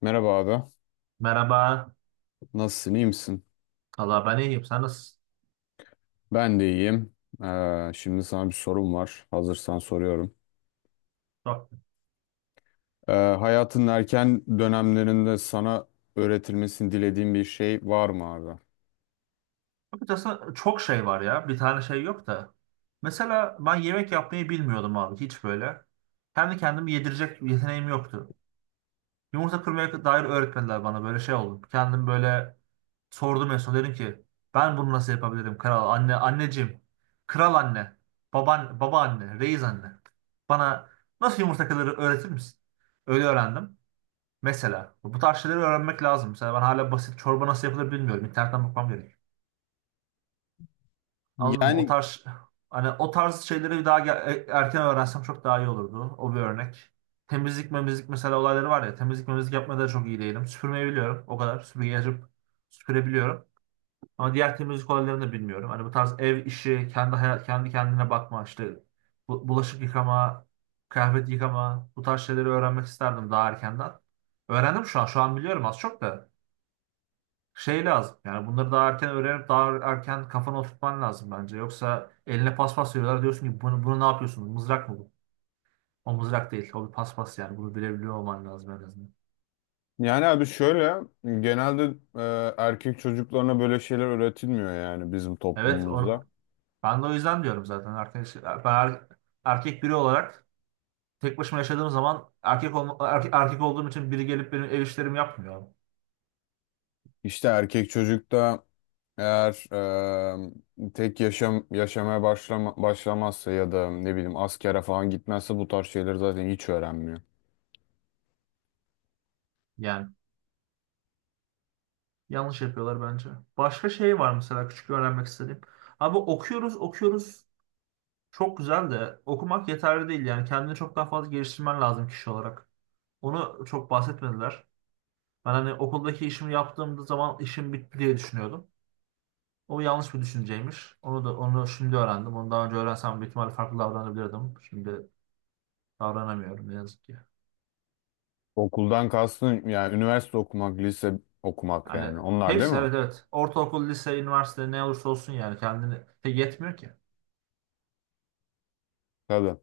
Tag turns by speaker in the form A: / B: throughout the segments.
A: Merhaba abi.
B: Merhaba.
A: Nasılsın? İyi misin?
B: Allah ben iyiyim. Sen nasılsın?
A: Ben de iyiyim. Şimdi sana bir sorum var. Hazırsan soruyorum.
B: Çok.
A: Hayatın erken dönemlerinde sana öğretilmesini dilediğin bir şey var mı abi?
B: Açıkçası çok şey var ya. Bir tane şey yok da. Mesela ben yemek yapmayı bilmiyordum abi. Hiç böyle. Kendi kendimi yedirecek yeteneğim yoktu. Yumurta kırmaya dair öğretmediler bana. Böyle şey oldu. Kendim böyle sordum en son. Dedim ki ben bunu nasıl yapabilirim kral? Anne, anneciğim. Kral anne. Baban, baba anne. Reis anne. Bana nasıl yumurta kırılır öğretir misin? Öyle öğrendim. Mesela bu tarz şeyleri öğrenmek lazım. Mesela ben hala basit çorba nasıl yapılır bilmiyorum. İnternetten bakmam gerekiyor. Anladın mı? O
A: Yani
B: tarz hani o tarz şeyleri daha erken öğrensem çok daha iyi olurdu. O bir örnek. Temizlik memizlik mesela olayları var ya. Temizlik memizlik yapmada da çok iyi değilim. Süpürmeyi biliyorum. O kadar. Süpürgeyi açıp süpürebiliyorum. Ama diğer temizlik olaylarını da bilmiyorum. Hani bu tarz ev işi, kendi hayat, kendi kendine bakma işte bulaşık yıkama, kıyafet yıkama bu tarz şeyleri öğrenmek isterdim daha erkenden. Öğrendim şu an. Şu an biliyorum az çok da. Şey lazım. Yani bunları daha erken öğrenip daha erken kafana oturtman lazım bence. Yoksa eline paspas veriyorlar diyorsun ki bunu ne yapıyorsunuz? Mızrak mı bu? O mızrak değil. O bir paspas yani. Bunu bilebiliyor olman lazım en azından.
A: yani abi, şöyle, genelde erkek çocuklarına böyle şeyler öğretilmiyor, yani bizim
B: Evet onu,
A: toplumumuzda.
B: ben de o yüzden diyorum zaten. Arkadaş, ben erkek biri olarak tek başıma yaşadığım zaman erkek olduğum için biri gelip benim ev işlerimi yapmıyor.
A: İşte erkek çocukta, eğer tek yaşamaya başlamazsa ya da ne bileyim askere falan gitmezse, bu tarz şeyleri zaten hiç öğrenmiyor.
B: Yani yanlış yapıyorlar bence. Başka şey var mesela küçük öğrenmek istediğim. Abi okuyoruz okuyoruz. Çok güzel de okumak yeterli değil yani kendini çok daha fazla geliştirmen lazım kişi olarak. Onu çok bahsetmediler. Ben hani okuldaki işimi yaptığımda zaman işim bitti diye düşünüyordum. O yanlış bir düşünceymiş. Onu şimdi öğrendim. Onu daha önce öğrensem büyük ihtimalle farklı davranabilirdim. Şimdi davranamıyorum ne yazık ki.
A: Okuldan kastın, yani üniversite okumak, lise okumak,
B: Yani
A: yani onlar değil
B: hepsi,
A: mi?
B: evet, evet. Ortaokul, lise, üniversite ne olursa olsun yani kendini. Tek yetmiyor ki.
A: Tabii.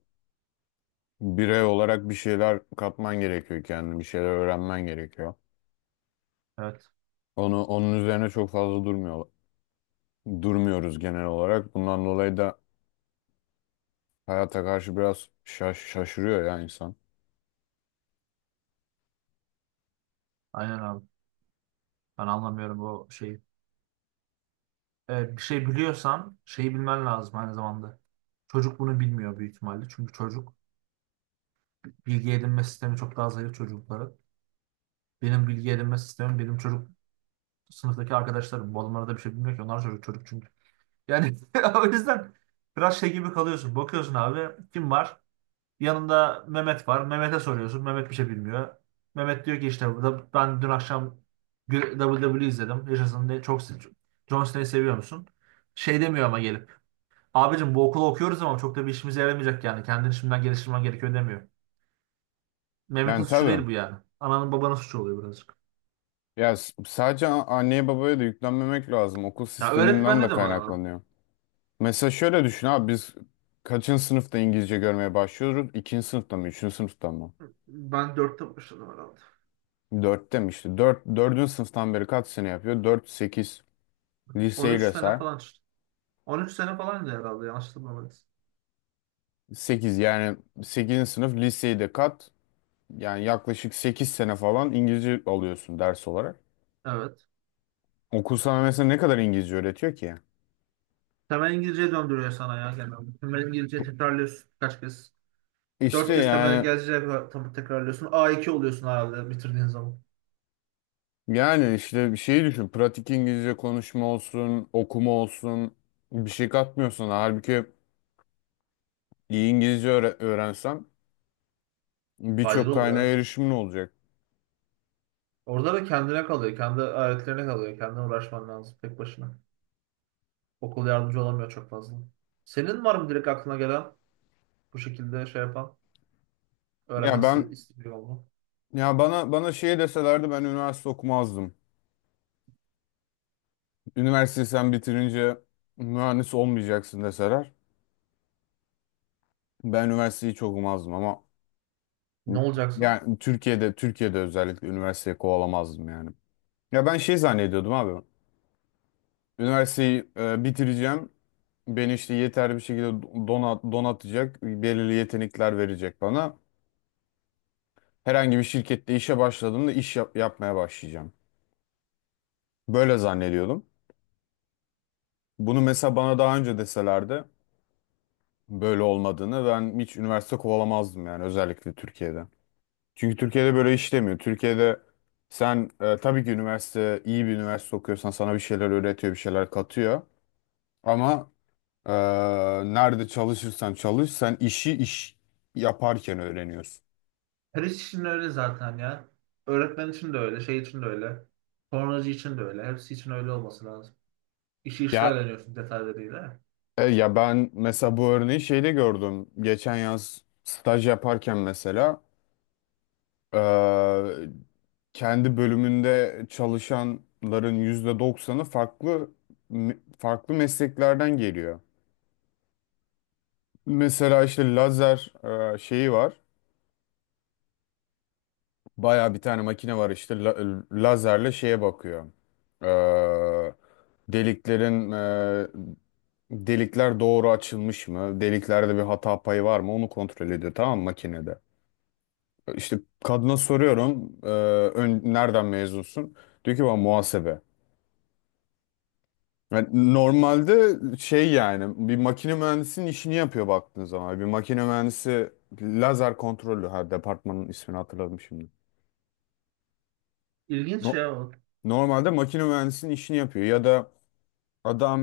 A: Birey olarak bir şeyler katman gerekiyor kendine, bir şeyler öğrenmen gerekiyor.
B: Evet.
A: Onun üzerine çok fazla durmuyoruz genel olarak. Bundan dolayı da hayata karşı biraz şaşırıyor ya insan.
B: Aynen abi. Ben anlamıyorum bu şeyi. Bir şey biliyorsan şeyi bilmen lazım aynı zamanda. Çocuk bunu bilmiyor büyük ihtimalle. Çünkü çocuk bilgi edinme sistemi çok daha zayıf çocukların. Benim bilgi edinme sistemim benim çocuk sınıftaki arkadaşlarım. Bu adamlar da bir şey bilmiyor ki. Onlar çocuk çocuk çünkü. Yani o yüzden biraz şey gibi kalıyorsun. Bakıyorsun abi kim var? Yanında Mehmet var. Mehmet'e soruyorsun. Mehmet bir şey bilmiyor. Mehmet diyor ki işte ben dün akşam WWE izledim. Yaşasın diye çok John Cena'yı seviyor musun? Şey demiyor ama gelip. Abicim bu okulu okuyoruz ama çok da bir işimize yaramayacak yani. Kendini şimdiden geliştirmen gerekiyor demiyor. Mehmet'in
A: Yani
B: suçu
A: tabii.
B: değil bu yani. Ananın babanın suçu oluyor birazcık.
A: Ya sadece anneye babaya da yüklenmemek lazım. Okul
B: Ya
A: sisteminden de
B: öğretmende de var, abi.
A: kaynaklanıyor. Mesela şöyle düşün abi, biz kaçıncı sınıfta İngilizce görmeye başlıyoruz? İkinci sınıfta mı? Üçüncü sınıfta mı?
B: Ben 4'te başladım herhalde.
A: Dörtte mi işte? Dördüncü sınıftan beri kaç sene yapıyor? Dört, sekiz.
B: On
A: Liseyi
B: üç
A: de
B: sene
A: say.
B: falan işte. On üç sene falan da herhalde yanlış hatırlamıyorsam.
A: Yani sekizinci sınıf, liseyi de kat. Yani yaklaşık 8 sene falan İngilizce alıyorsun ders olarak.
B: Evet.
A: Okul sana mesela ne kadar İngilizce öğretiyor ki?
B: Temel İngilizce döndürüyor sana ya genelde. Temel İngilizce tekrarlıyorsun kaç kez.
A: İşte,
B: 4 kez temel
A: yani
B: İngilizce tekrarlıyorsun. A iki oluyorsun herhalde bitirdiğin zaman.
A: yani işte, bir şeyi düşün. Pratik İngilizce, konuşma olsun, okuma olsun, bir şey katmıyor sana. Halbuki iyi İngilizce öğrensen,
B: Faydalı
A: birçok
B: olur
A: kaynağa
B: evet.
A: erişimin olacak.
B: Orada da kendine kalıyor. Kendi aletlerine kalıyor. Kendine uğraşman lazım tek başına. Okul yardımcı olamıyor çok fazla. Senin var mı direkt aklına gelen bu şekilde şey yapan,
A: Ya
B: öğrenmek
A: ben
B: istediği oldu?
A: ya bana bana şey deselerdi, ben üniversite okumazdım. Üniversiteyi sen bitirince mühendis olmayacaksın deseler, ben üniversiteyi hiç okumazdım ama.
B: Ne olacaksın?
A: Yani Türkiye'de özellikle üniversiteyi kovalamazdım yani. Ya ben şey zannediyordum abi. Üniversiteyi bitireceğim. Beni işte yeterli bir şekilde donatacak. Belirli yetenekler verecek bana. Herhangi bir şirkette işe başladığımda, iş yapmaya başlayacağım. Böyle zannediyordum. Bunu mesela bana daha önce deselerdi böyle olmadığını, ben hiç üniversite kovalamazdım, yani özellikle Türkiye'de. Çünkü Türkiye'de böyle işlemiyor. Türkiye'de sen, tabii ki, iyi bir üniversite okuyorsan sana bir şeyler öğretiyor, bir şeyler katıyor. Ama e, nerede çalışırsan çalış, sen iş yaparken öğreniyorsun.
B: Her iş için öyle zaten ya. Öğretmen için de öyle, şey için de öyle. Sonracı için de öyle. Hepsi için öyle olması lazım. İşi işte
A: Ya
B: öğreniyorsun detaylarıyla.
A: ya ben mesela bu örneği şeyde gördüm. Geçen yaz staj yaparken mesela, e, kendi bölümünde çalışanların yüzde doksanı farklı farklı mesleklerden geliyor. Mesela işte lazer şeyi var. Baya bir tane makine var işte, lazerle şeye bakıyor. E, deliklerin e, delikler doğru açılmış mı? Deliklerde bir hata payı var mı? Onu kontrol ediyor, tamam mı, makinede. İşte kadına soruyorum, nereden mezunsun? Diyor ki bana, muhasebe. Yani normalde şey, yani bir makine mühendisinin işini yapıyor baktığın zaman. Bir makine mühendisi, lazer kontrolü. Her departmanın ismini hatırladım şimdi.
B: İlginç
A: No-
B: şey o.
A: Normalde makine mühendisinin işini yapıyor, ya da adam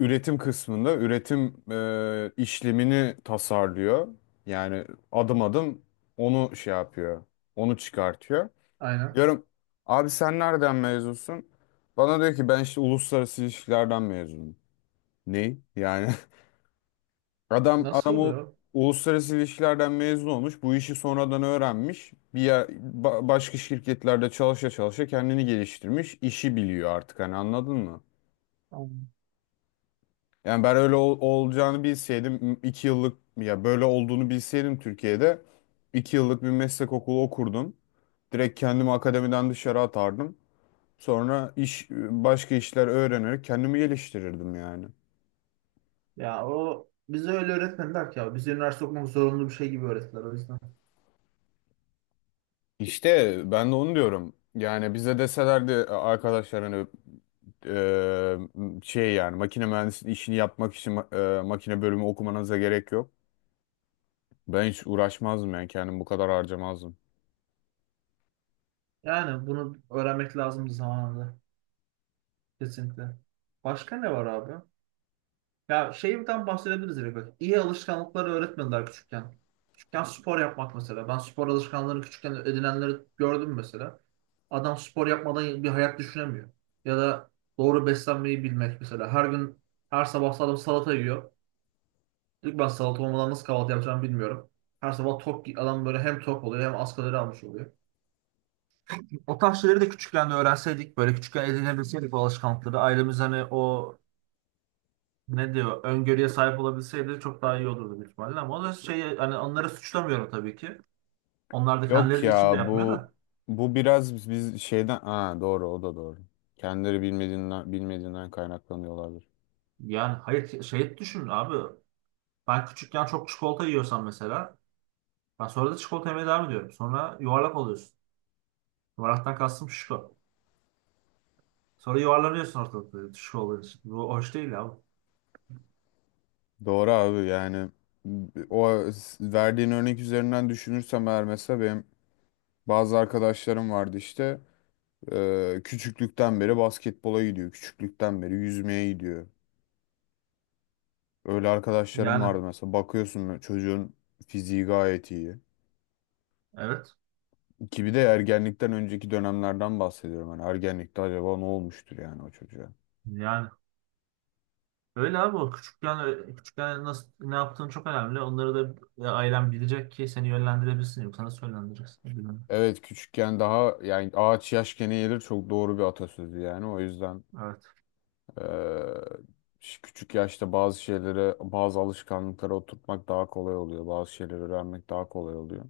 A: üretim kısmında üretim işlemini tasarlıyor. Yani adım adım onu şey yapıyor, onu çıkartıyor.
B: Aynen.
A: Diyorum, abi sen nereden mezunsun? Bana diyor ki, ben işte uluslararası ilişkilerden mezunum. Ne? Yani Adam
B: Nasıl
A: adam o
B: oluyor?
A: uluslararası ilişkilerden mezun olmuş. Bu işi sonradan öğrenmiş. Başka şirketlerde çalışa çalışa kendini geliştirmiş. İşi biliyor artık, hani anladın mı?
B: Anladım.
A: Yani ben öyle olacağını bilseydim, iki yıllık, ya böyle olduğunu bilseydim, Türkiye'de iki yıllık bir meslek okulu okurdum. Direkt kendimi akademiden dışarı atardım. Sonra başka işler öğrenerek kendimi geliştirirdim yani.
B: Ya o bize öyle öğretmediler ki ya. Bize üniversite okumak zorunlu bir şey gibi öğrettiler o yüzden.
A: İşte ben de onu diyorum. Yani bize deselerdi, arkadaşlar hani şey, yani makine mühendisliği işini yapmak için makine bölümü okumanıza gerek yok. Ben hiç uğraşmazdım, yani kendim bu kadar harcamazdım.
B: Yani bunu öğrenmek lazımdı zamanında. Kesinlikle. Başka ne var abi? Ya şeyden bahsedebiliriz direkt. Bak. İyi alışkanlıkları öğretmediler küçükken. Küçükken spor yapmak mesela. Ben spor alışkanlığını küçükken edinenleri gördüm mesela. Adam spor yapmadan bir hayat düşünemiyor. Ya da doğru beslenmeyi bilmek mesela. Her gün, her sabah adam salata yiyor. Diyor ki ben salata olmadan nasıl kahvaltı yapacağımı bilmiyorum. Her sabah tok adam böyle hem tok oluyor hem az kalori almış oluyor. O tarz şeyleri de küçükken de öğrenseydik, böyle küçükken edinebilseydik bu alışkanlıkları. Ailemiz hani o ne diyor öngörüye sahip olabilseydi çok daha iyi olurdu büyük ihtimalle ama o da şey hani onları suçlamıyorum tabii ki. Onlar da
A: Yok
B: kendileri de içinde
A: ya,
B: yapmıyor
A: bu
B: da.
A: bu biraz biz şeyden, ha doğru, o da doğru. Kendileri bilmediğinden kaynaklanıyor olabilir.
B: Yani hayır şey düşün abi. Ben küçükken çok çikolata yiyorsam mesela ben sonra da çikolata yemeye devam ediyorum. Sonra yuvarlak oluyorsun. Yuvarlaktan kastım şişko. Sonra yuvarlanıyorsun ortalıkta şişko olduğun için. Bu hoş değil abi.
A: Doğru abi, yani o verdiğin örnek üzerinden düşünürsem eğer, mesela benim bazı arkadaşlarım vardı işte. Küçüklükten beri basketbola gidiyor. Küçüklükten beri yüzmeye gidiyor. Öyle arkadaşlarım
B: Yani
A: vardı mesela. Bakıyorsun, böyle çocuğun fiziği gayet iyi.
B: evet.
A: Ki bir de ergenlikten önceki dönemlerden bahsediyorum. Hani ergenlikte acaba ne olmuştur yani o çocuğa?
B: Yani öyle abi o küçükken küçükken nasıl ne yaptığın çok önemli. Onları da ailen bilecek ki seni yönlendirebilsin. Yoksa nasıl yönlendireceksin? Bilmiyorum.
A: Evet, küçükken daha, yani ağaç yaşken eğilir, çok doğru bir atasözü yani. O yüzden
B: Evet.
A: ee, küçük yaşta bazı şeylere, bazı alışkanlıklara oturtmak daha kolay oluyor. Bazı şeyleri öğrenmek daha kolay oluyor.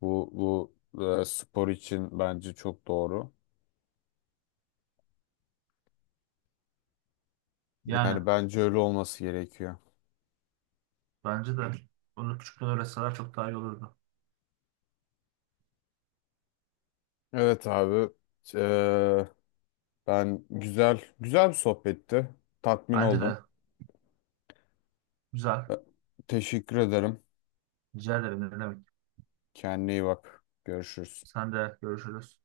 A: Bu spor için bence çok doğru.
B: Yani
A: Yani bence öyle olması gerekiyor.
B: bence de bunu küçükken öğretseler çok daha iyi olurdu.
A: Evet abi. Eee, güzel güzel bir sohbetti. Tatmin
B: Bence de
A: oldum.
B: güzel.
A: E, Teşekkür ederim.
B: Rica ederim ne demek.
A: Kendine iyi bak. Görüşürüz.
B: Sen de görüşürüz.